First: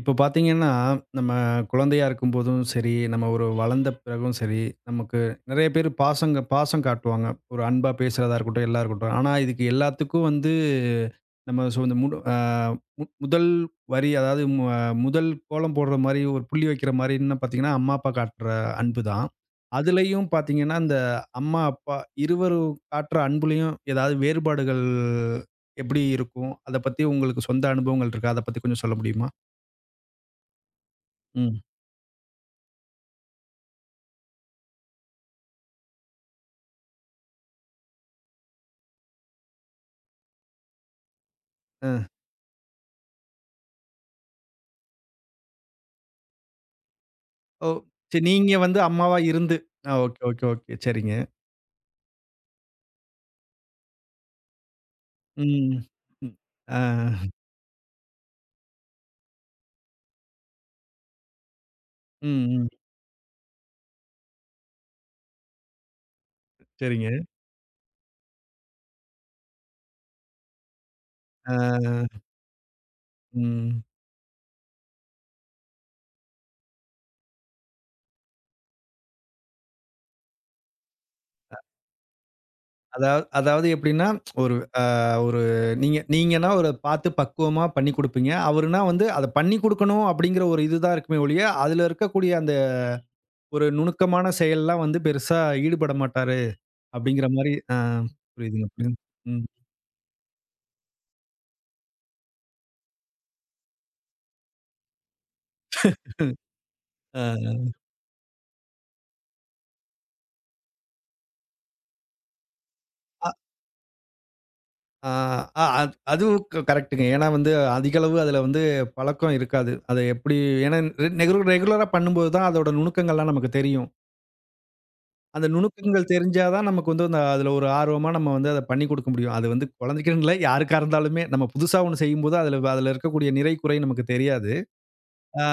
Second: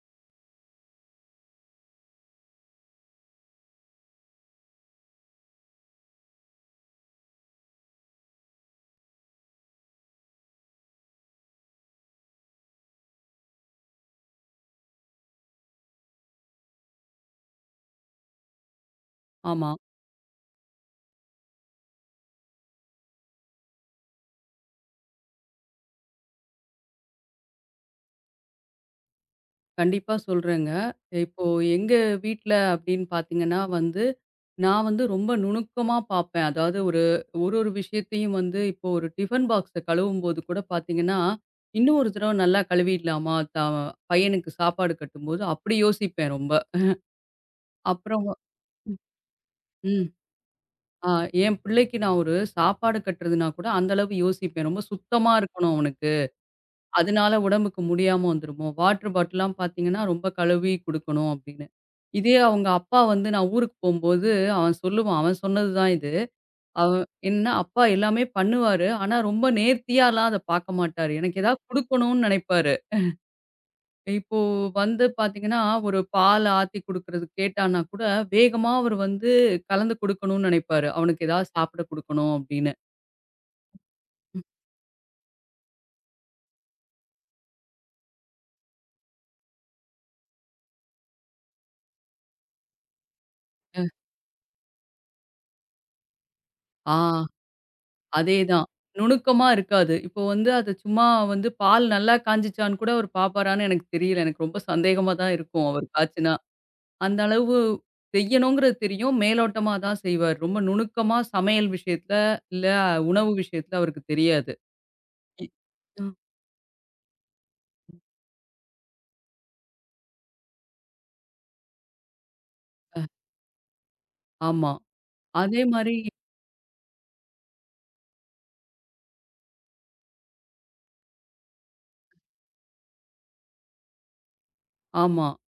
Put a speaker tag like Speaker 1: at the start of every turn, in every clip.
Speaker 1: இப்போ பார்த்தீங்கன்னா, நம்ம குழந்தையா இருக்கும்போதும் சரி, நம்ம ஒரு வளர்ந்த பிறகும் சரி, நமக்கு நெறைய பேரு பாசம் காட்டுவாங்க. ஒரு அன்பா பேசுறதா இருக்கட்டும், எல்லாம் இருக்கட்டும். ஆனா, இதுக்கு எல்லாத்துக்கும் வந்து நம்ம சொ இந்த முடு அ மு முதல் வரி, அதாவது மு அ முதல் கோலம் போடுற மாரி, ஒரு புள்ளி வைக்கிற மாரின்னு பார்த்தீங்கன்னா, அம்மா, அப்பா காட்டுற அன்பு தான்.
Speaker 2: ஆமா.
Speaker 1: அதுலயும் பார்த்தீங்கன்னா, இந்த அம்மா, அப்பா இருவரும் காட்டுற அன்புலயும் ஏதாவது வேறுபாடுகள் எப்படி இருக்கும்? அத பத்தி உங்களுக்கு சொந்த அனுபவங்கள் இருக்கா? அத பத்தி கொஞ்சம் சொல்ல முடியுமா?
Speaker 2: கண்டிப்பா சொல்றேங்க. இப்போ
Speaker 1: ம்.
Speaker 2: எங்க வீட்ல அப்படின்னு பார்த்தீங்கன்னா வந்து, நான் வந்து ரொம்ப நுணுக்கமா பார்ப்பேன். அதாவது ஒரு ஒரு ஒரு விஷயத்தையும் வந்து இப்போ ஒரு டிஃபன் பாக்ஸ கழுவும்போது கூட பார்த்தீங்கன்னா, இன்னும்
Speaker 1: அ.
Speaker 2: ஒரு தடவ நல்லா கழுவிடலாமா? பையனுக்கு சாப்பாடு கட்டும்போது அப்படி யோசிப்பேன் ரொம்ப.
Speaker 1: ஓ! சரி
Speaker 2: அப்புறம்
Speaker 1: நீங்க வந்து அம்மாவா இருந்து. ஆ,
Speaker 2: ம்.
Speaker 1: Okay, okay, okay.
Speaker 2: ஆ
Speaker 1: சரிங்க.
Speaker 2: என் பிள்ளைக்கு நான் ஒரு சாப்பாடு கட்டுறதுனா கூட அந்த அளவு யோசிப்பேன். ரொம்ப சுத்தமா இருக்கணும்
Speaker 1: ம்.
Speaker 2: அவனுக்கு.
Speaker 1: ம். ஆ.
Speaker 2: அதனால உடம்புக்கு முடியாம வந்துருமோ! வாட்டர் பாட்டில்லாம் பார்த்தீங்கன்னா, ரொம்ப கழுவி குடுக்கணும் அப்படின்னு. இதே
Speaker 1: ம், ம்.
Speaker 2: அவங்க அப்பா வந்து நான் ஊருக்கு போம்போது, அவன் சொல்லுவான். அவன் சொன்னது தான் இது. அவன்
Speaker 1: சரிங்க.
Speaker 2: என்னன்னா, அப்பா எல்லாமே பண்ணுவாரு. ஆனா, ரொம்ப நேர்த்தியாலாம் அத பார்க்க மாட்டாரு. எனக்கு ஏதாவது
Speaker 1: ஆ.
Speaker 2: குடுக்கணும்னு நெனைப்பாரு.
Speaker 1: ம்.
Speaker 2: இப்போ வந்து பார்த்தீங்கன்னா, ஒரு பால் ஆத்தி குடுக்குறது கேட்டான்னா கூட, வேகமா அவரு வந்து கலந்து குடுக்கணும்னு நெனைப்பாரு. அவனுக்கு ஏதாவது சாப்பிட குடுக்கணும் அப்படின்னு.
Speaker 1: அதாவது அதாவது எப்படின்னா, ஒரு அ ஒரு நீங்க நீங்கன்னா, ஒரு பார்த்து பக்குவமா பண்ணி குடுப்பீங்க. அவருனா வந்து அத பண்ணி குடுக்கணும் அப்படிங்கிற ஒரு இதுதான் இருக்குமே ஒழிய, அதுல இருக்கக்கூடிய அந்த ஒரு
Speaker 2: அ.
Speaker 1: நுணுக்கமான செயல்லாம் வந்து பெருசா ஈடுபட மாட்டாரு
Speaker 2: ஆ.
Speaker 1: அப்படிங்கிற மாரி. ஆ, புரியுதுங்க,
Speaker 2: அதேதான்.
Speaker 1: புரியுது. ம்.
Speaker 2: நுணுக்கமா இருக்காது. இப்போ வந்து அது சும்மா வந்து பால் நல்லா காய்ஞ்சிச்சான்னு கூட அவரு பார்ப்பாரான்னு எனக்கு தெரியல. எனக்கு ரொம்ப சந்தேகமா தான் இருக்கும் அவரு காய்ச்சுனா. அந்த அளவு
Speaker 1: ஆ.
Speaker 2: செய்யணுங்கிறது தெரியும். மேலோட்டமா தான் செய்வாரு. ரொம்ப நுணுக்கமா சமையல் விஷயத்துல, இல்ல
Speaker 1: அ.
Speaker 2: உணவு விஷயத்துல அவருக்கு தெரியாது.
Speaker 1: ஆ,
Speaker 2: இ
Speaker 1: அது
Speaker 2: ம்.
Speaker 1: அதுவும் கரெக்ட்டுங்க. ஏன்னா வந்து அதிக அளவு அதில வந்து பழக்கம் இருக்காது. அத எப்படி, ஏன்னா ரெகுலரா பண்ணும்போது தான் அதோட நுணுக்கங்கள்லாம் நமக்கு தெரியும்.
Speaker 2: ஆமா.
Speaker 1: அந்த
Speaker 2: அதே மாரி
Speaker 1: நுணுக்கங்கள் தெரிஞ்சா தான் நமக்கு வந்து அந்த அதில ஒரு ஆர்வமா நம்ம வந்து அத பண்ணி கொடுக்க முடியும். அது வந்து குழந்தைக்குன்னு இல்ல, யாருக்கா இருந்தாலுமே நம்ம புதுசா ஒண்ணு செய்யும்போது அதில அதில இருக்கக்கூடிய நிறை, குறை நமக்கு தெரியாது.
Speaker 2: ஆமா,
Speaker 1: ஆ,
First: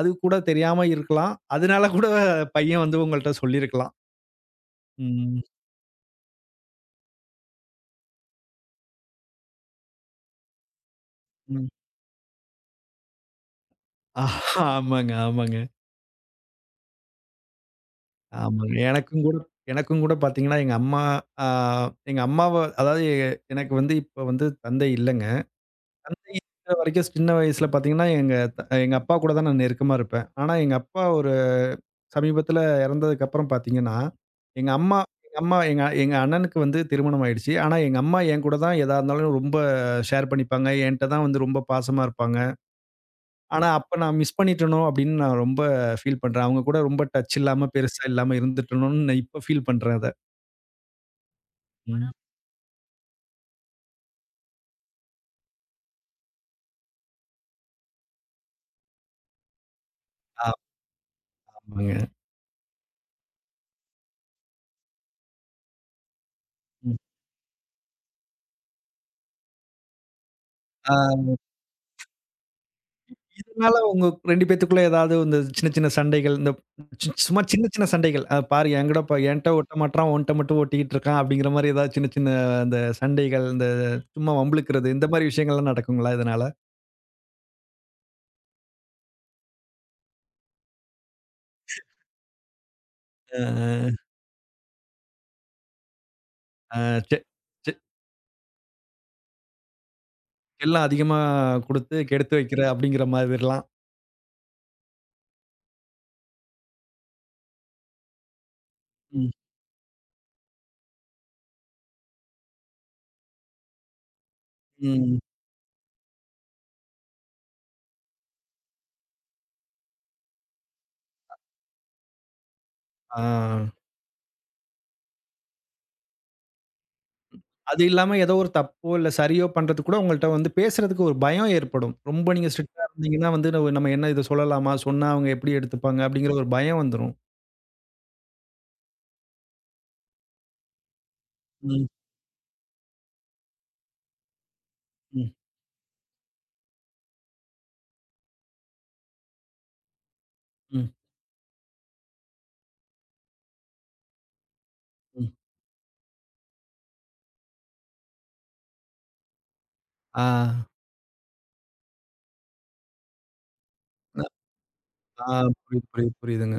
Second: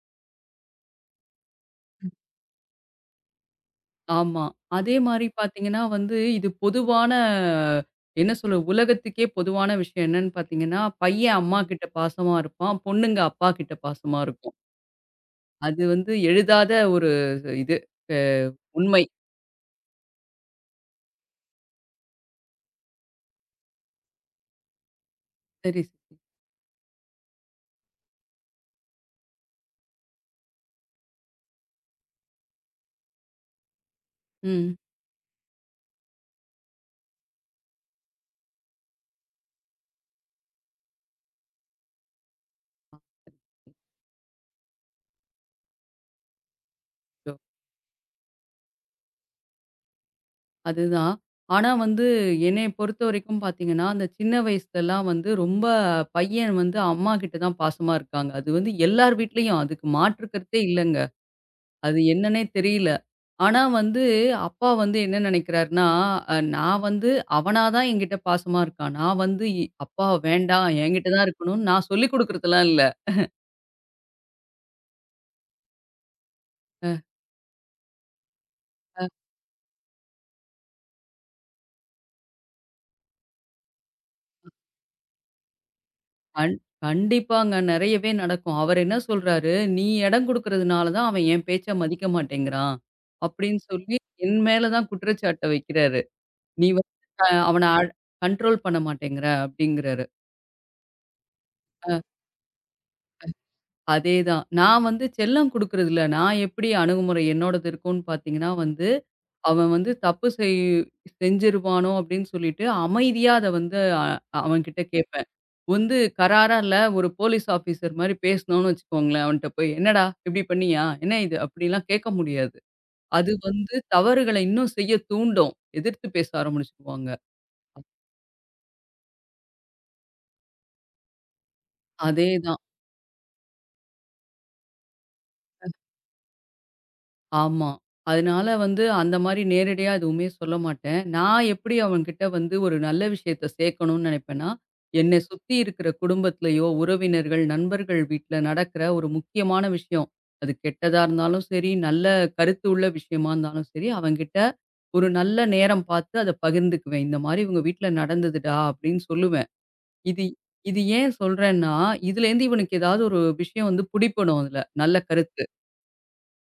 Speaker 1: அது கூட தெரியாம இருக்கலாம். அதனால கூட பையன் வந்து உங்கள்ட்ட சொல்லியிருக்கலாம்.
Speaker 2: ஆமா. அதே மாரி
Speaker 1: ம்,
Speaker 2: பார்த்தீங்கன்னா வந்து, இது பொதுவான என்ன சொல்ல உலகத்துக்கே பொதுவான விஷயம் என்னன்னு பார்த்தீங்கன்னா, பையன் அம்மா
Speaker 1: ம்.
Speaker 2: கிட்ட பாசமா இருப்பான். பொண்ணுங்க அப்பா கிட்ட பாசமா இருக்கும்.
Speaker 1: ஆமாங்க, ஆமாங்க.
Speaker 2: அது வந்து எழுதாத ஒரு இது அ
Speaker 1: ஆமாங்க.
Speaker 2: உண்மை.
Speaker 1: எனக்கும் கூட, எனக்கும் கூட பார்த்தீங்கன்னா, எங்க அம்மா, அ எங்க அம்மாவ அதாவது எனக்கு வந்து இப்ப வந்து தந்தை இல்லங்க.
Speaker 2: சரி, சரி.
Speaker 1: தந்தை இருக்கிற வரைக்கும் சின்ன வயசுல பார்த்தீங்கன்னா, எங்க அப்பா கூட தான் நான் நெருக்கமா இருப்பேன். ஆனா எங்க அப்பா ஒரு சமீபத்தில இறந்ததுக்கப்புறம் பார்த்தீங்கன்னா, எங்க
Speaker 2: ம்.
Speaker 1: அம்மா எங்க அம்மா எங்க எங்க அண்ணனுக்கு வந்து திருமணம் ஆயிடுச்சு. ஆனா எங்க அம்மா என் கூட தான் எதா இருந்தாலும் ரொம்ப ஷேர் பண்ணிப்பாங்க. என்ட்ட தான் வந்து ரொம்ப பாசமா இருப்பாங்க. ஆனா அப்ப நான் மிஸ் பண்ணிட்டேனோ அப்படின்னு நான் ரொம்ப ஃபீல் பண்றேன். அவங்க கூட ரொம்ப
Speaker 2: அச்சச்சோ!
Speaker 1: டச் இல்லாம, பெருசா இல்லாம இருந்துட்டேனோன்னு நான் இப்ப ஃபீல் பண்றேன் அத.
Speaker 2: அதுதான். ஆனா
Speaker 1: ம்.
Speaker 2: வந்து
Speaker 1: ஆனா.
Speaker 2: என்னைய பொறுத்தவரைக்கும் பார்த்தீங்கன்னா, அந்த சின்ன வயசுலலாம் வந்து ரொம்ப பையன் வந்து அம்மா கிட்ட தான் பாசமா இருக்காங்க. அது வந்து எல்லார் வீட்லயும் அதுக்கு மாற்று கருத்தே இல்லங்க.
Speaker 1: ஆமாங்க.
Speaker 2: அது என்னன்னே தெரியல. ஆனா வந்து அப்பா வந்து என்ன நெனைக்கிறாருன்னா, அ நான்
Speaker 1: ம்.
Speaker 2: வந்து அவனா தான் என்கிட்ட பாசமா இருக்கான். நான் வந்து அப்பா வேண்டாம்
Speaker 1: ஆ,
Speaker 2: என்கிட்ட தான் இருக்கணும்னு நான் சொல்லிக் குடுக்குறதெல்லாம் இல்ல.
Speaker 1: இதனால உங்க 2 பேத்துக்குள்ள ஏதாவது இந்த சின்ன, சின்ன சண்டைகள், இந்த சும்மா சின்ன, சின்ன சண்டைகள். அ, பாரு என்கூட என்ட்ட ஓட்ட மாட்றான், உன்ட்ட மட்டும் ஓட்டிக்கிட்டு இருக்கான் அப்படிங்கிற மாரி ஏதாவது சின்ன, சின்ன அந்த சண்டைகள், இந்த சும்மா வம்பிழுக்கிறது, இந்த மாரி விஷயங்கள்லாம் நடக்குங்களா இதனால?
Speaker 2: கண் கண்டிப்பாங்க. நெறையவே நடக்கும். அவரு என்ன சொல்றாரு, "நீ இடம் குடுக்கறதுனால தான் அவன் என் பேச்ச மதிக்க மாட்டேங்கிறான்."
Speaker 1: அ,
Speaker 2: அப்படின்னு
Speaker 1: அ,
Speaker 2: சொல்லி என் மேல தான் குற்றச்சாட்ட வைக்கிறாரு. "நீ
Speaker 1: அ,
Speaker 2: வந்து
Speaker 1: செ
Speaker 2: அ அவன
Speaker 1: செ
Speaker 2: அட் கண்ட்ரோல் பண்ண மாட்டேங்கிற" அப்படிங்கிறாரு.
Speaker 1: செல்லம் அதிகமா குடுத்து கெடுத்து வைக்கிற அப்படிங்கிற மாதிரிலாம்.
Speaker 2: அதேதான். நான் வந்து செல்லம் குடுக்கறதில்ல. நான் எப்படி அணுகுமுறை என்னோடது இருக்கும்னு பார்த்தீங்கன்னா வந்து,
Speaker 1: ம்.
Speaker 2: அவன் வந்து தப்பு செய் செஞ்சிருவானோ அப்படின்னு சொல்லிட்டு அமைதியா அத வந்து அவன்கிட்ட
Speaker 1: ம்.
Speaker 2: கேட்பேன். வந்து கராரா இல்ல ஒரு போலீஸ் ஆஃபீசர் மாரி பேசுனோம்னு வச்சுக்கோங்களேன், அவன்ட்ட போய் "என்னடா இப்படி பண்ணியா? என்ன இது?" அப்படிலாம் கேட்க முடியாது.
Speaker 1: ஆ.
Speaker 2: அது வந்து தவறுகளை இன்னும் செய்ய தூண்டும். எதிர்த்து பேச ஆரம்பிச்சுருவாங்க.
Speaker 1: அது இல்லாம ஏதோ ஒரு தப்போ, இல்ல சரியோ பண்றதுக்கு கூட உங்கள்ட்ட வந்து பேசுறதுக்கு ஒரு பயம் ஏற்படும். ரொம்ப நீங்க
Speaker 2: அதேதான்.
Speaker 1: ஸ்ட்ரிக்ட்டா இருந்தீங்கன்னா வந்து நம்ம நம்ம என்ன இத சொல்லலாமா? சொன்னா அவங்க எப்படி எடுத்துப்பாங்க? அப்படிங்கிற ஒரு பயம் வந்துரும்.
Speaker 2: ஆமா. அதனால வந்து அந்த மாரி நேரடியா எதுவுமே சொல்ல மாட்டேன். நான் எப்படி
Speaker 1: ம்,
Speaker 2: அவன்கிட்ட வந்து ஒரு நல்ல விஷயத்த சேர்க்கணும்னு நெனைப்பேன்னா, என்னை
Speaker 1: ம்,
Speaker 2: சுத்தி இருக்கிற குடும்பத்திலயோ, உறவினர்கள், நண்பர்கள் வீட்ல நடக்கிற ஒரு முக்கியமான விஷயம். அது
Speaker 1: ம்,
Speaker 2: கெட்டதா இருந்தாலும் சரி, நல்ல கருத்து உள்ள விஷயமா இருந்தாலும் சரி, அவன்கிட்ட ஒரு
Speaker 1: ம்.
Speaker 2: நல்ல நேரம் பார்த்து அத பகிர்ந்துக்குவேன். இந்த மாரி உங்க வீட்ல நடந்ததுடா அப்படின்னு சொல்லுவேன்.
Speaker 1: ஆ.
Speaker 2: இது இது ஏன் சொல்றேன்னா, இதுலேருந்து இவனுக்கு ஏதாவது ஒரு விஷயம் வந்து
Speaker 1: அ
Speaker 2: புடிபடும் அதுல. நல்ல
Speaker 1: ஆ,
Speaker 2: கருத்து.
Speaker 1: புரியுது, புரியுது, புரியுதுங்க.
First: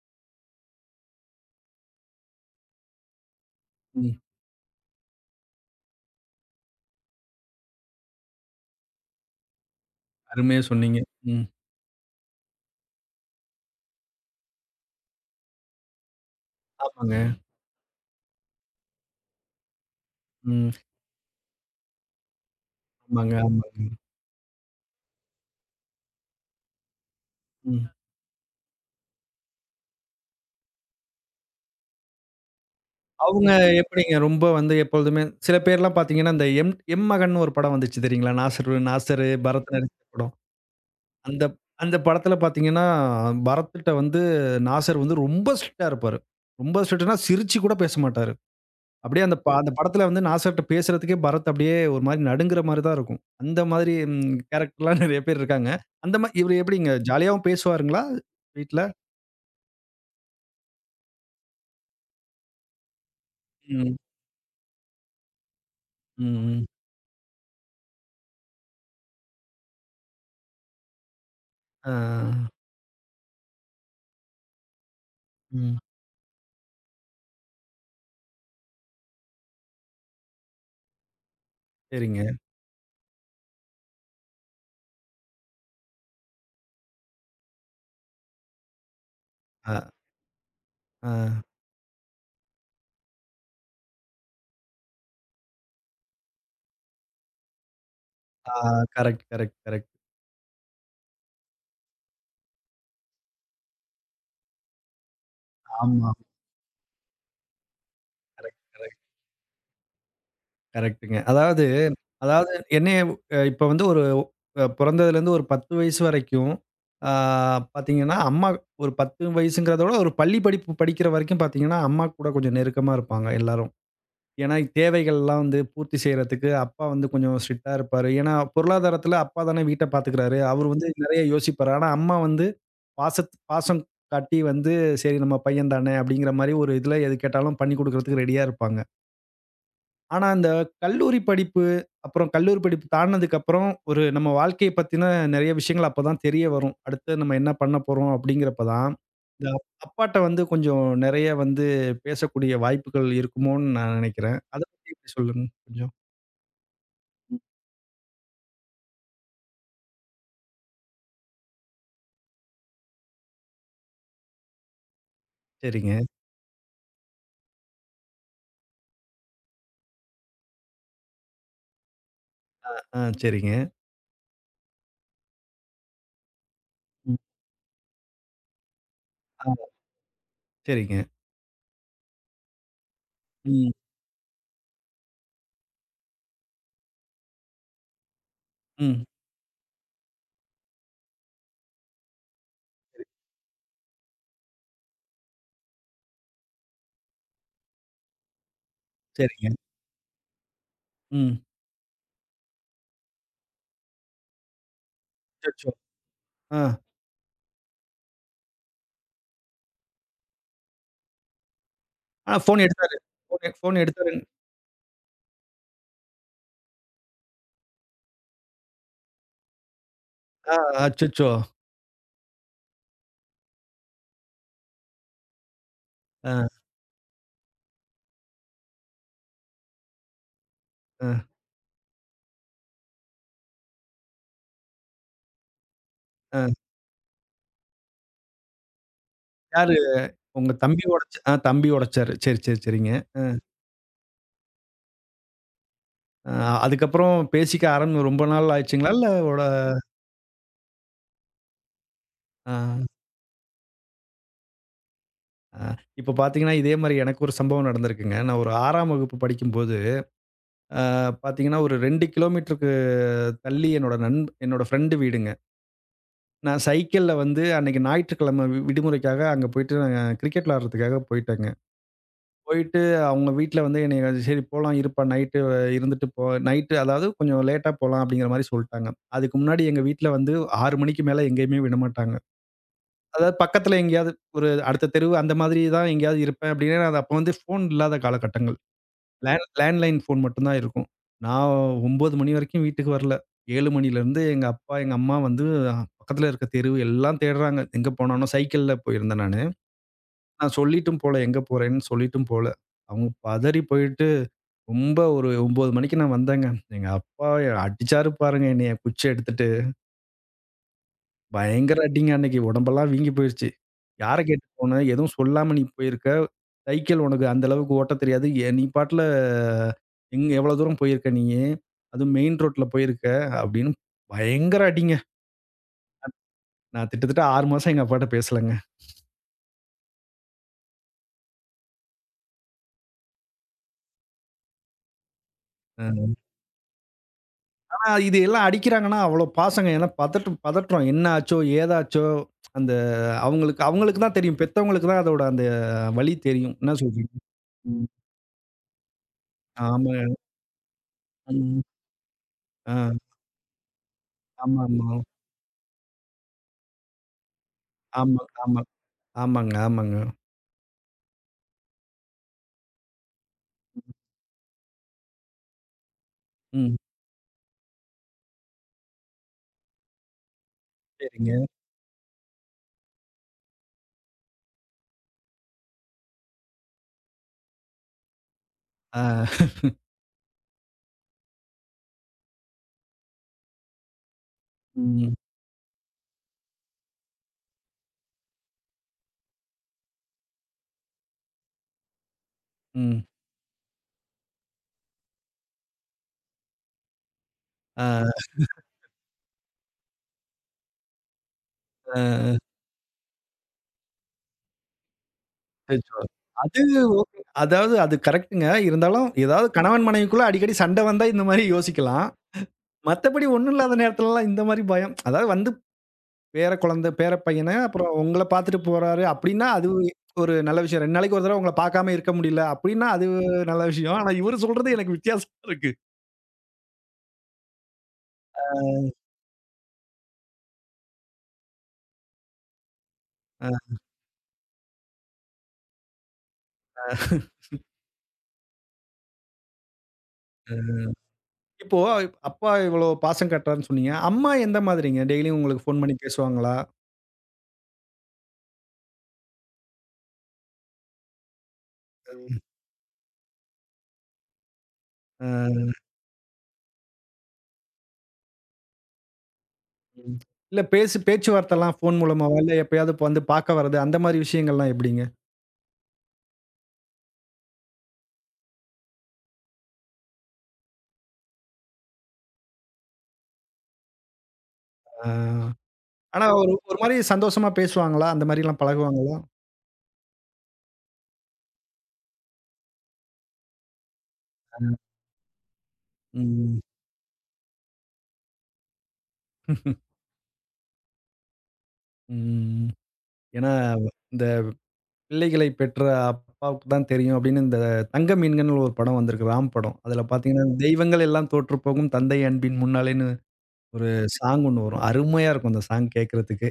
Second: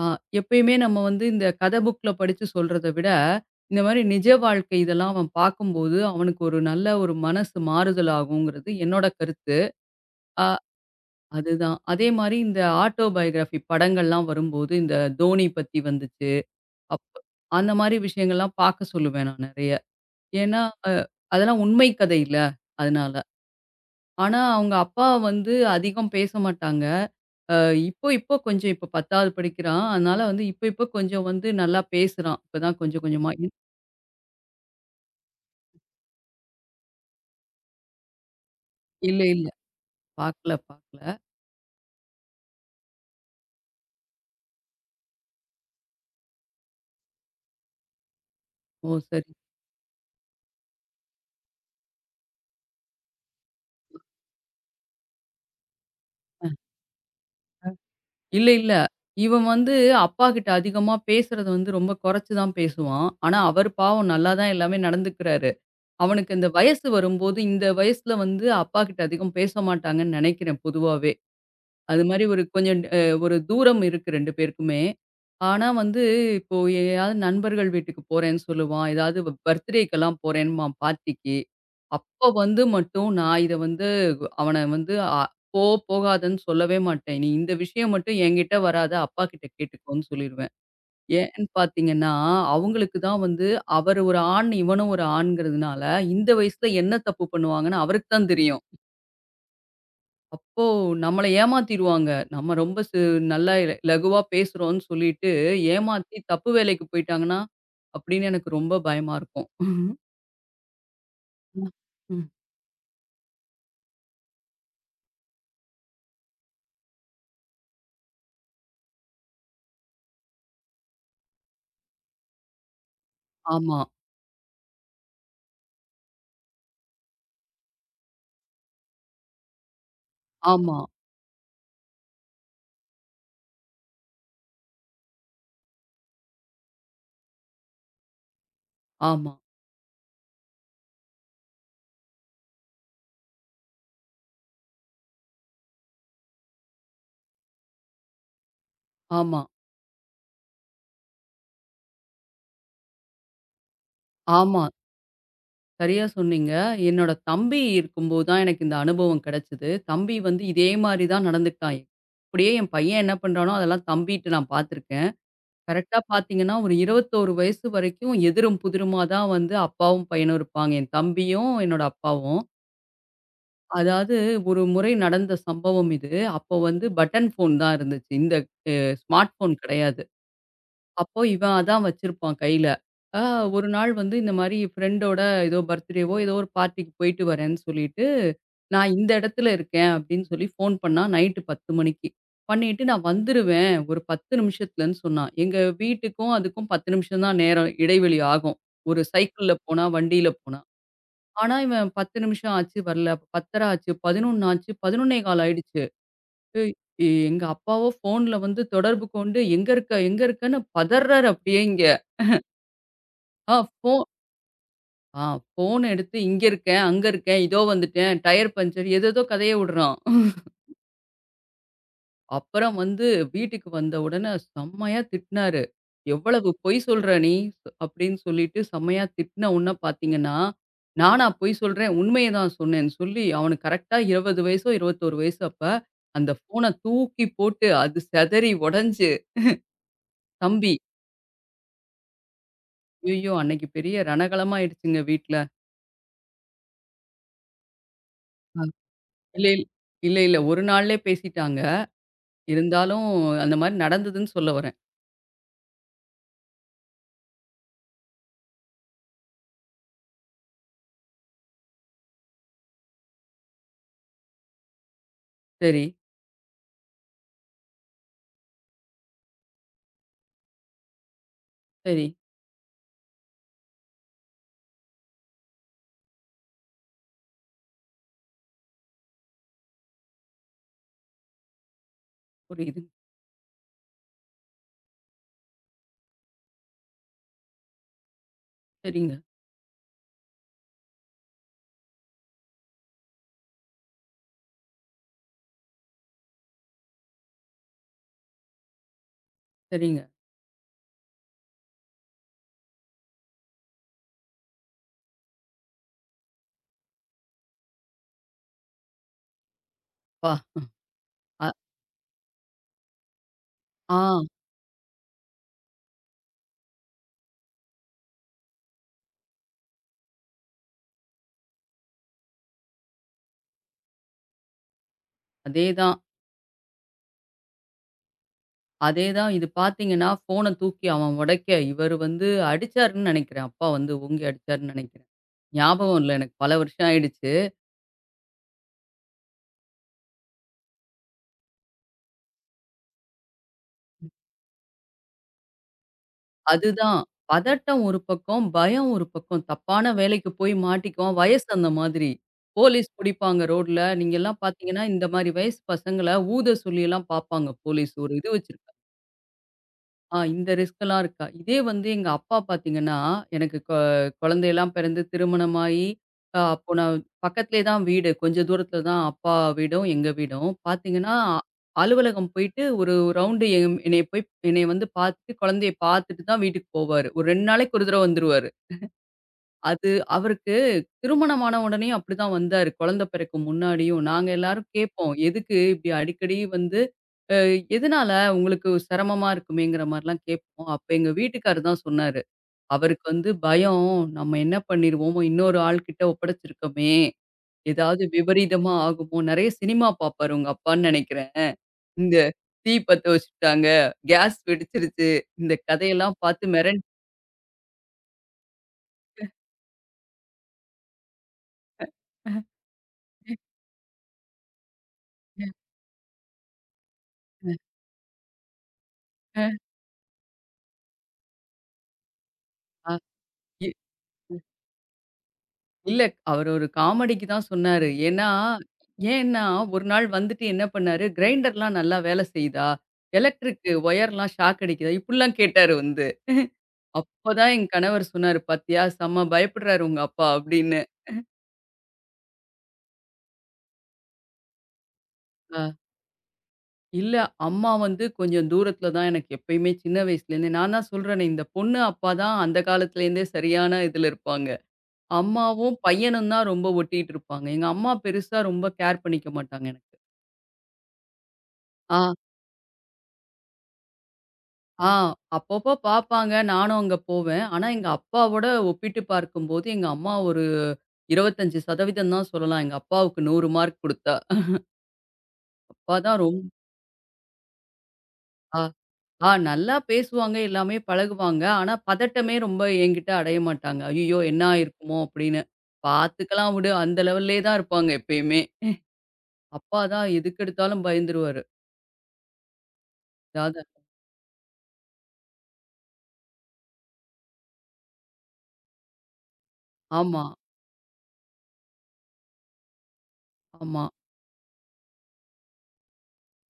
Speaker 2: ஆ, எப்பயுமே நம்ம வந்து இந்த கதை புக்ல படிச்சு சொல்றத விட, இந்த மாரி
Speaker 1: ம்.
Speaker 2: நிஜ வாழ்க்கை இதெல்லாம் அவன் பார்க்கும்போது, அவனுக்கு ஒரு நல்ல ஒரு மனசு மாறுதல் ஆகுங்கிறது என்னோட கருத்து. ஆ
Speaker 1: அருமையா சொன்னீங்க. ம்.
Speaker 2: அதுதான். அதே மாரி இந்த ஆட்டோபயோகிராஃபி படங்கள்லாம் வரும்போது, இந்த தோனி பத்தி வந்துச்சு.
Speaker 1: ஆமாங்க.
Speaker 2: அப்ப அந்த மாரி விஷயங்கள்லாம் பார்க்க சொல்லுவேன் நான் நெறைய. ஏன்னா,
Speaker 1: ம்.
Speaker 2: அ அதெல்லாம் உண்மை கதை இல்ல. அதனால.
Speaker 1: ஆமாங்க, ஆமாங்க.
Speaker 2: ஆனா, அவங்க அப்பா வந்து அதிகம் பேச மாட்டாங்க. அ
Speaker 1: ம்.
Speaker 2: இப்போ இப்போ கொஞ்சம் இப்போ 10வது படிக்கிறான். அதனால வந்து இப்போ இப்போ கொஞ்சம் வந்து நல்லா பேசுறான். இப்பதான் கொஞ்சம் கொஞ்சமா.
Speaker 1: அவங்க எப்படிங்க ரொம்ப வந்து எப்பொழுதுமே சில பேர்லாம் பார்த்தீங்கன்னா, இந்த எம் எம் மகன் ஒரு படம் வந்துச்சு தெரியுங்களா? நாசரு
Speaker 2: இல்ல,
Speaker 1: நாசரு,
Speaker 2: இல்ல.
Speaker 1: பரத் நடிச்ச படம்.
Speaker 2: பார்க்கல, பார்க்கல.
Speaker 1: அந்த அந்த படத்துல பார்த்தீங்கன்னா, பரத்துட்ட வந்து நாசர் வந்து ரொம்ப ஸ்ட்ரிக்ட்டா இருப்பாரு. ரொம்ப ஸ்ட்ரிக்ட்னா சிரிச்சு கூட பேச மாட்டாரு.
Speaker 2: ஓ!
Speaker 1: அப்படியே
Speaker 2: சரி.
Speaker 1: அந்த படத்துல வந்து நாசர்ட்ட பேசுறதுக்கே பரத் அப்படியே ஒரு மாரி நடுங்குற மாரி தான் இருக்கும். அந்த மாதிரி ம் கேரக்டர்லாம் நெறைய பேர் இருக்காங்க. அந்த மா இவரு எப்படிங்க ஜாலியாவும் பேசுவாருங்களா
Speaker 2: இல்ல, இல்ல.
Speaker 1: வீட்ல?
Speaker 2: இவன் வந்து அப்பாகிட்ட அதிகமா பேசுறத வந்து ரொம்ப குறைச்சு தான் பேசுவான். ஆனா, அவர்
Speaker 1: ம்.
Speaker 2: பாவம் நல்லா தான் எல்லாமே நடந்துக்கிறாரு. அவனுக்கு
Speaker 1: ம்.
Speaker 2: இந்த
Speaker 1: ம்.
Speaker 2: வயசு வரும்போது, இந்த வயசுல வந்து அப்பாகிட்ட அதிகம் பேச மாட்டாங்கன்னு நினைக்கிறேன் பொதுவாவே.
Speaker 1: ஆ.
Speaker 2: அது மாரி ஒரு கொஞ்சம் ஒரு தூரம் இருக்கு 2 பேருக்குமே. ஆனா
Speaker 1: ம்.
Speaker 2: வந்து இப்போ எங்கேயாவது நண்பர்கள் வீட்டுக்கு போறேன்னு சொல்லுவான். ஏதாவது பர்த்டேக்கெல்லாம் போறேன்பான் பார்ட்டிக்கு.
Speaker 1: சரிங்க.
Speaker 2: அப்போ வந்து மட்டும் நான் இத வந்து அவன வந்து அ போ போகாதன்னு சொல்லவே மாட்டேன். நீ இந்த விஷயம் மட்டும் என்கிட்ட வராத, அப்பா கிட்ட
Speaker 1: ஆ.
Speaker 2: கேட்டுக்கோன்னு சொல்லிருவேன்.
Speaker 1: ஆ.
Speaker 2: ஏன்னு பார்த்தீங்கன்னா, அவங்களுக்கு தான் வந்து அவர் ஒரு ஆண், இவனும் ஒரு ஆண்ங்கிறதுனால, இந்த வயசுல என்ன தப்பு பண்ணுவாங்கன்னு அவருக்கு தான்
Speaker 1: ஆ.
Speaker 2: தெரியும்.
Speaker 1: Correct, correct, correct.
Speaker 2: அப்போ நம்மள ஏமாத்திருவாங்க. நம்ம ரொம்ப நல்லா இலகுவா பேசுறோம்ன்னு சொல்லிட்டு
Speaker 1: ஆமா.
Speaker 2: ஏமாத்தி தப்பு வேலைக்கு போயிட்டாங்கன்னா, அப்படின்னு எனக்கு
Speaker 1: கரெக்ட்,
Speaker 2: ரொம்ப
Speaker 1: கரெக்ட்,
Speaker 2: பயமா இருக்கும்.
Speaker 1: கரெக்ட்டுங்க. அதாவது,
Speaker 2: ம். ம்.
Speaker 1: அதாவது என்னைய அ இப்ப வந்து ஒரு பொறந்ததுலேருந்து ஒரு 10 வயசு வரைக்கும், ஆ, பாத்தீங்கன்னா, அம்மா. ஒரு 10 வயசுங்கிறத விட ஒரு பள்ளி படிப்பு படிக்கிற வரைக்கும் பாத்தீங்கன்னா, அம்மா கூட கொஞ்சம் நெருக்கமா இருப்பாங்க எல்லாரும்.
Speaker 2: ஆமா,
Speaker 1: ஏன்னா, தேவைகள்லாம் வந்து பூர்த்தி செய்றதுக்கு அப்பா வந்து கொஞ்சம் ஸ்ட்ரிக்ட்டா இருப்பாரு. ஏன்னா, பொருளாதாரத்துல அப்பா தானே வீட்ட பாத்துக்கிறாரு. அவரு
Speaker 2: ஆமா,
Speaker 1: வந்து நெறைய யோசிப்பாரு. ஆனா, அம்மா வந்து பாசம் காட்டி வந்து, "சரி நம்ம பையன் தானே" அப்படிங்கிற மாரி ஒரு இதுல எது கேட்டாலும் பண்ணி குடுக்கறதுக்கு ரெடியா இருப்பாங்க.
Speaker 2: ஆமா,
Speaker 1: ஆனா, அந்த கல்லூரி படிப்பு, அப்புறம் கல்லூரி படிப்பு தாண்டுனதுக்கு அப்புறம், ஒரு நம்ம வாழ்க்கைய பத்தின நெறைய விஷயங்கள் அப்பதான் தெரிய வரும். அடுத்து நம்ம என்ன பண்ண போறோம் அப்படிங்கிறப்ப தான்,
Speaker 2: ஆமா,
Speaker 1: இந்த அப்பாட்ட வந்து கொஞ்சம் நெறைய வந்து பேசக்கூடிய வாய்ப்புகள் இருக்குமோன்னு நான் நெனைக்கிறேன். அத
Speaker 2: ஆமா.
Speaker 1: பத்தி எப்படி சொல்லுங்க கொஞ்சம்?
Speaker 2: சரியா சொன்னீங்க. என்னோட தம்பி இருக்கும்போது தான் எனக்கு இந்த அனுபவம் கிடைச்சது. தம்பி வந்து இதே மாரி தான் நடந்துக்கிட்டான். அப்படியே என் பையன் என்ன பண்றானோ அதெல்லாம் தம்பிட்ட நான் பார்த்துருக்கேன். கரெக்ட்டா
Speaker 1: சரிங்க.
Speaker 2: பார்த்தீங்கன்னா, ஒரு 21 வயசு வரைக்கும் எதிரும் புதிருமா தான் வந்து அப்பாவும், பையனும் இருப்பாங்க. என் தம்பியும், என்னோட அப்பாவும்.
Speaker 1: ஆ, சரிங்க.
Speaker 2: அதாவது ஒரு முறை நடந்த சம்பவம் இது. அப்போ வந்து
Speaker 1: ம்.
Speaker 2: பட்டன் ஃபோன் தான் இருந்துச்சு. இந்த ஸ்மார்ட் ஃபோன்
Speaker 1: ஆ,
Speaker 2: கிடையாது.
Speaker 1: சரிங்க.
Speaker 2: அப்போ இவன் அதான் வச்சிருப்பான் கையில. ஆ ஒரு
Speaker 1: ம்.
Speaker 2: நாள் வந்து இந்த மாரி ஃப்ரெண்டோட ஏதோ பர்த்டேவோ ஏதோ ஒரு பார்ட்டிக்கு போயிட்டு வரேன்னு சொல்லிட்டு, நான்
Speaker 1: ம்.
Speaker 2: இந்த இடத்துல இருக்கேன் அப்படின்னு சொல்லி ஃபோன் பண்ணா நைட்டு 10 மணிக்கு. பண்ணிட்டு நான் வந்துருவேன் ஒரு 10 நிமிஷத்துலன்னு சொன்னான். எங்க வீட்டுக்கும் அதுக்கும் 10 நிமிஷம் தான் நேரம் இடைவெளி ஆகும். ஒரு
Speaker 1: சரிங்க.
Speaker 2: சைக்கிள்ல போனா, வண்டியில போனா.
Speaker 1: ம்.
Speaker 2: ஆனா இவன் 10 நிமிஷம் ஆச்சு வரல. 10:30 ஆச்சு, 11 ஆச்சு, 11:15
Speaker 1: அச்சச்சோ!
Speaker 2: ஆயிடுச்சு.
Speaker 1: ஆ.
Speaker 2: ஏய் எங்க அப்பாவோ ஃபோன்ல வந்து தொடர்பு கொண்டு எங்க இருக்க? எங்க இருக்கன்னு பதர்றாரு அப்படியே இங்க.
Speaker 1: ஆ, ஃபோன் எடுத்தாரு. ஃபோன்
Speaker 2: ஆ
Speaker 1: ஃபோன்
Speaker 2: ஃபோ
Speaker 1: எடுத்தாரு.
Speaker 2: ஆ ஃபோன் எடுத்து இங்க இருக்கேன், அங்க இருக்கேன், இதோ வந்துட்டேன், டயர் பஞ்சர் ஏதேதோ கதைய விடுறான்.
Speaker 1: ஆ, அச்சச்சோ!
Speaker 2: அப்புறம் வந்து வீட்டுக்கு வந்த உடனே செம்மையா திட்டினாரு.
Speaker 1: ஆ,
Speaker 2: "எவ்வளவு பொய் சொல்ற நீ?" அப்படின்னு சொல்லிட்டு செம்மையா திட்டின உடனே பார்த்தீங்கன்னா,
Speaker 1: ஆ,
Speaker 2: "நானா பொய் சொல்றேன், உண்மைய தான் சொன்னேன்னு" சொல்லி அவனுக்கு கரெக்ட்டா 20 வயசோ, 21 வயசோ அப்ப, அந்த
Speaker 1: ஆ.
Speaker 2: ஃபோன தூக்கி போட்டு அது சிதறி உடைஞ்சு,
Speaker 1: யாரு? உங்க
Speaker 2: தம்பி
Speaker 1: தம்பி ஒடைச்ச? ஆ, தம்பி ஒடைச்சாரு. சரி, சரி, சரிங்க.
Speaker 2: ஐயய்யோ! அன்னைக்கு பெரிய ரணகளமாயிடுச்சுங்க வீட்ல.
Speaker 1: அ, அதுக்கப்புறம் பேசிக்க ரொம்ப நாள்
Speaker 2: அ.
Speaker 1: ஆச்சுங்களா? இல்ல ஓட.
Speaker 2: இல்ல, இல்ல, 1 நாள்லயே பேசிட்டாங்க.
Speaker 1: அ
Speaker 2: இருந்தாலும் அந்த மாரி நடந்ததுன்னு சொல்ல வரேன்.
Speaker 1: அ இப்போ பார்த்தீங்கன்னா, இதே மாரி எனக்கு ஒரு சம்பவம் நடந்திருக்குங்க. நான் ஒரு 6ஆம் வகுப்பு படிக்கும்போது, அ பார்த்தீங்கன்னா, ஒரு 2 கிலோமீட்டருக்கு தள்ளி என்னோட என்னோட ஃப்ரெண்டு வீடுங்க.
Speaker 2: சரி,
Speaker 1: நான் சைக்கிள்ல வந்து அன்னைக்கு ஞாயிற்றுக்கிழமை விடுமுறைக்காக அங்க போயிட்டு நாங்க கிரிக்கெட் விளையாடுறதுக்காக போயிட்டேங்க.
Speaker 2: சரி.
Speaker 1: போயிட்டு அவங்க வீட்ல வந்து என்னைய "சரி போலாம் இருப்பா நைட்டு இருந்துட்டு போ", நைட்டு அதாவது கொஞ்சம் லேட்டா போலாம் அப்படிங்கிற மாரி சொல்ட்டாங்க. அதுக்கு முன்னாடி எங்க வீட்ல வந்து 6 மணிக்கு மேல எங்கேயுமே விடமாட்டாங்க.
Speaker 2: புரியுது.
Speaker 1: அதாவது பக்கத்துல எங்கேயாவது ஒரு அடுத்த தெரு அந்த மாதிரி தான் எங்கேயாவது இருப்பேன் அப்டின்னா, அது அப்போ வந்து ஃபோன் இல்லாத காலகட்டங்கள்.
Speaker 2: சரிங்க,
Speaker 1: லேண்ட்லைன் ஃபோன் மட்டும் தான் இருக்கும். நான் 9 மணி வரைக்கும் வீட்டுக்கு வரல. 7 மணிலேருந்து எங்க அப்பா, எங்க அம்மா வந்து பக்கத்துல இருக்க தெரு எல்லாம் தேடுறாங்க. எங்க போனாலும் சைக்கிள்ல போயிருந்தேன் நானு.
Speaker 2: சரிங்க.
Speaker 1: நான் சொல்லிட்டும் போல, எங்க போறேன்னு சொல்லிட்டும் போல. அவங்க பதறி போயிட்டு ரொம்ப, ஒரு 9 மணிக்கு நான் வந்தேங்க. எங்க அப்பா அடிச்சாரு பாருங்க என்னைய குச்சி எடுத்துட்டு.
Speaker 2: அப்பா! அ
Speaker 1: பயங்கர அடிங்க அன்னைக்கு. உடம்பெல்லாம் வீங்கி போயிருச்சு.
Speaker 2: ஆ
Speaker 1: யார கேட்டு போன? எதுவும் சொல்லாம நீ போயிருக்க. சைக்கிள் உனக்கு அந்த அளவுக்கு ஓட்டத் தெரியாது. நீ பாட்டுல எங்க எவ்வளோ தூரம் போயிருக்க நீயி? அதுவும் மெயின் ரோட்ல போயிருக்க, அப்படின்னு பயங்கர அடிங்க.
Speaker 2: அதேதான்,
Speaker 1: நான் கிட்டத்தட்ட 6 மாசம் எங்க அப்பாட்ட பேசலங்க.
Speaker 2: அதேதான். இது பார்த்தீங்கன்னா, ஃபோன தூக்கி அவன் உடைக்க, இவரு வந்து அடிச்சாருன்னு நெனைக்கிறேன். அப்பா வந்து ஓங்கி அடிச்சாருன்னு நெனைக்கிறேன். ஞாபகம்
Speaker 1: அ.
Speaker 2: இல்ல எனக்கு. பல வருஷம் ஆயிடுச்சு.
Speaker 1: ஆனா இது எல்லாம் அடிக்கிறாங்கன்னா, அவ்வளோ பாசங்க. ஏன்னா பதட்டுறோம். என்ன ஆச்சோ? ஏதாச்சோ? அந்த, அவங்களுக்கு அவங்களுக்கு தான் தெரியும். பெத்தவங்களுக்கு தான் அதோட அந்த வலி தெரியும். என்ன
Speaker 2: அதுதான்.
Speaker 1: சொல்றீங்க?
Speaker 2: பதட்டம்
Speaker 1: ம்.
Speaker 2: ஒரு பக்கம், பயம் ஒரு பக்கம். தப்பான
Speaker 1: ஆமாங்க.
Speaker 2: வேலைக்கு போய் மாட்டிக்குவான். வயசு
Speaker 1: ம்.
Speaker 2: அந்த மாதிரி.
Speaker 1: ஆ.
Speaker 2: போலீஸ் புடிப்பாங்க ரோட்ல. நீங்கலாம் பார்த்தீங்கன்னா,
Speaker 1: ஆமாமா.
Speaker 2: இந்த மாரி வயசு பசங்கள ஊத சொல்லிலாம் பார்ப்பாங்க போலீஸ். ஒரு
Speaker 1: ஆமா,
Speaker 2: இது
Speaker 1: ஆமா. ஆமா,
Speaker 2: வச்சிருப்பாங்க.
Speaker 1: ஆமாங்க, ஆமாங்க.
Speaker 2: இந்த ரிஸ்க்லாம் இருக்கா? இதே வந்து எங்க அப்பா பார்த்தீங்கன்னா, எனக்கு குழந்தையெல்லாம் பிறந்து திருமணமாயி, அப்போ
Speaker 1: ம்.
Speaker 2: நான் பக்கத்திலே தான் வீடு. கொஞ்சம் தூரத்தில தான் அப்பா வீடும், எங்க வீடும். பார்த்தீங்கன்னா,
Speaker 1: சரிங்க.
Speaker 2: அலுவலகம் போயிட்டு ஒரு ரவுண்டு என்னைய போய் என்னைய வந்து பார்த்துட்டு, குழந்தைய பார்த்துட்டு தான் வீட்டுக்கு போவாரு. ஒரு 2 நாளைக்கு ஒரு தடவ வந்துருவாரு.
Speaker 1: ஆ.
Speaker 2: அது அவருக்கு திருமணமான உடனேயும் அப்படிதான் வந்தாரு. குழந்தை பிறக்கும் முன்னாடியும். நாங்க எல்லாரும் கேட்போம்.
Speaker 1: ம்.
Speaker 2: எதுக்கு இப்படி அடிக்கடி வந்து அ எதனால உங்களுக்கு சிரமமா இருக்குமேங்கிற மாரிலாம் கேட்போம். அப்ப எங்க வீட்டுக்காரு தான் சொன்னாரு.
Speaker 1: ம்.
Speaker 2: அவருக்கு வந்து பயம். நம்ம என்ன பண்ணிருவோம்? இன்னொரு ஆள் கிட்ட ஒப்படைச்சிருக்கோமே!
Speaker 1: ஆ,
Speaker 2: ஏதாவது விபரீதமா ஆகுமோ! நெறைய சினிமா பார்ப்பாரு உங்க அப்பான்னு நெனைக்கிறேன். இந்த
Speaker 1: ஆ.
Speaker 2: தீ பத்த வச்சுட்டாங்க. கேஸ் வெடிச்சிருச்சு. இந்த
Speaker 1: அச்சச்சோ!
Speaker 2: கதையெல்லாம் பார்த்து
Speaker 1: அது
Speaker 2: மிரண்டு
Speaker 1: அதாவது அது கரெக்ட்டுங்க. இருந்தாலும் ஏதாவது கணவன் மனைவிக்குள்ள அடிக்கடி சண்டை வந்தா இந்த மாரி யோசிக்கலாம். மத்தபடி ஒண்ணும் இல்லாத நேரத்துலலாம் இந்த மாரி பயம். அதாவது வந்து பேர குழந்தை, பேர பையன அப்புறம் உங்கள பார்த்துட்டு போறாரு அப்டின்னா, அது ஒரு நல்ல விஷயம். 2 நாளைக்கு ஒரு தடவ உங்கள பார்க்காம இருக்க முடியல அப்டின்னா,
Speaker 2: அ
Speaker 1: அது நல்ல
Speaker 2: இ
Speaker 1: விஷயம். ஆனா இவரு சொல்றது எனக்கு வித்தியாசமா இருக்கு.
Speaker 2: இல்ல. அவரு ஒரு காமெடிக்கு தான் சொன்னாரு. ஏன்னா ஏன்னா ஒரு நாள் வந்துட்டு என்ன பண்ணாரு, கிரைண்டர்லாம் நல்லா வேலை செய்யுதா?
Speaker 1: ஆ,
Speaker 2: எலக்ட்ரிக் ஒயர்லாம் ஷாக் அடிக்குதா? இப்படிலாம் கேட்டாரு வந்து. அப்பதான் என் கணவர் சொன்னாரு, "பாத்தியா செம்ம பயப்படுறாரு உங்க அப்பா"
Speaker 1: ஆ.
Speaker 2: அப்படின்னு.
Speaker 1: இப்போ அப்பா இவ்வளோ பாசம் காட்டுறாருன்னு சொன்னீங்க. அம்மா எந்த மாதிரிங்க? டெய்லியும்
Speaker 2: அ
Speaker 1: உங்களுக்கு ஃபோன் பண்ணி பேசுவாங்களா?
Speaker 2: இல்ல அம்மா வந்து கொஞ்சம் தூரத்துல தான் எனக்கு எப்பயுமே சின்ன வயசுலேருந்தே நான் தான் சொல்றேனே, இந்த பொண்ணு அப்பா
Speaker 1: ம்.
Speaker 2: தான் அந்த காலத்துலேருந்தே சரியான இதுல இருப்பாங்க.
Speaker 1: அ
Speaker 2: அம்மாவும் பையனும் தான் ரொம்ப ஒட்டிட்டு இருப்பாங்க. எங்க அம்மா பெருசா ரொம்ப கேர் பண்ணிக்க மாட்டாங்க எனக்கு.
Speaker 1: ம். இல்ல, பேச்சுவார்த்தைலாம் ஃபோன்
Speaker 2: ஆ.
Speaker 1: மூலமாவா? இல்ல எப்பயாவது இப்ப வந்து பார்க்க வர்றது, அந்த மாரி விஷயங்கள்லாம்
Speaker 2: ஆ
Speaker 1: எப்படிங்க?
Speaker 2: அப்பப்போ பார்ப்பாங்க. நானும் அங்க போவேன். ஆனா, எங்க அப்பாவோட ஒப்பிட்டு பார்க்கும்போது, எங்க அம்மா ஒரு 25% தான் சொல்லலாம். எங்க அப்பாவுக்கு 100 மார்க் குடுத்தா.
Speaker 1: ஆ.
Speaker 2: அப்பா தான்
Speaker 1: ஆனா
Speaker 2: ரொம்
Speaker 1: ஒரு ஒரு மாரி சந்தோஷமா பேசுவாங்களா? அந்த மாரிலாம்
Speaker 2: ஆ
Speaker 1: பழகுவாங்களா?
Speaker 2: ஆ நல்லா பேசுவாங்க. எல்லாமே பழகுவாங்க. ஆனா, பதட்டமே ரொம்ப என்கிட்ட அடைய மாட்டாங்க. "ஐய்யய்யோ! என்ன
Speaker 1: அ.
Speaker 2: ஆயிருக்குமோ?" அப்படின்னு. "பார்த்துக்கலாம்
Speaker 1: ம்.
Speaker 2: விடு." அந்த லெவல்லயே தான் இருப்பாங்க எப்பயுமே. அப்பா தான் எதுக்கெடுத்தாலும் பயந்துருவாரு.
Speaker 1: ம். ஏன்னா
Speaker 2: அதாவது
Speaker 1: இந்த பிள்ளைகளை பெற்ற அப்பாவுக்கு தான் தெரியும் அப்படின்னு, இந்த தங்க மீன்கள்னு ஒரு படம் வந்திருக்கு. ராம் படம். அதில
Speaker 2: ஆமா,
Speaker 1: பார்த்தீங்கன்னா, தெய்வங்கள் எல்லாம் தோற்றுப்போகும் தந்தை அன்பின் முன்னாலேன்னு
Speaker 2: ஆமா.
Speaker 1: ஒரு சாங் ஒண்ணு வரும். அருமையா இருக்கும் அந்த சாங் கேட்கறதுக்கு.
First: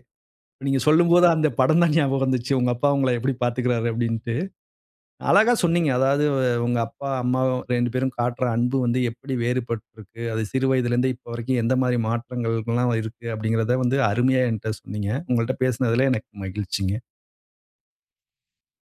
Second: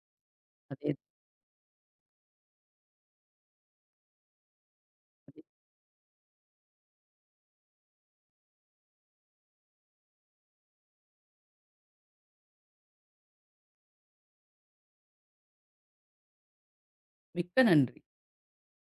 Speaker 1: நீங்க
Speaker 2: அதே
Speaker 1: சொல்லும்போது அந்த படம் தான் ஞாபகம் வந்துச்சு. உங்க அப்பா உங்கள எப்படி பார்த்துக்கிறாரு அப்டின்ட்டு.
Speaker 2: அதே.
Speaker 1: அழகா சொன்னீங்க. அதாவது உங்க அப்பா, அம்மா 2 பேரும் காட்டுற அன்பு வந்து எப்படி வேறுபட்டிருக்கு. அது சிறு வயதிலேருந்து இப்போ வரைக்கும் எந்த மாரி மாற்றங்கள்லாம் இருக்கு அப்டிங்கிறத வந்து அருமையா என்ட்ட சொன்னீங்க. உங்கள்ட்ட பேசினதுல எனக்கு மகிழ்ச்சிங்க.
Speaker 2: மிக்க நன்றி.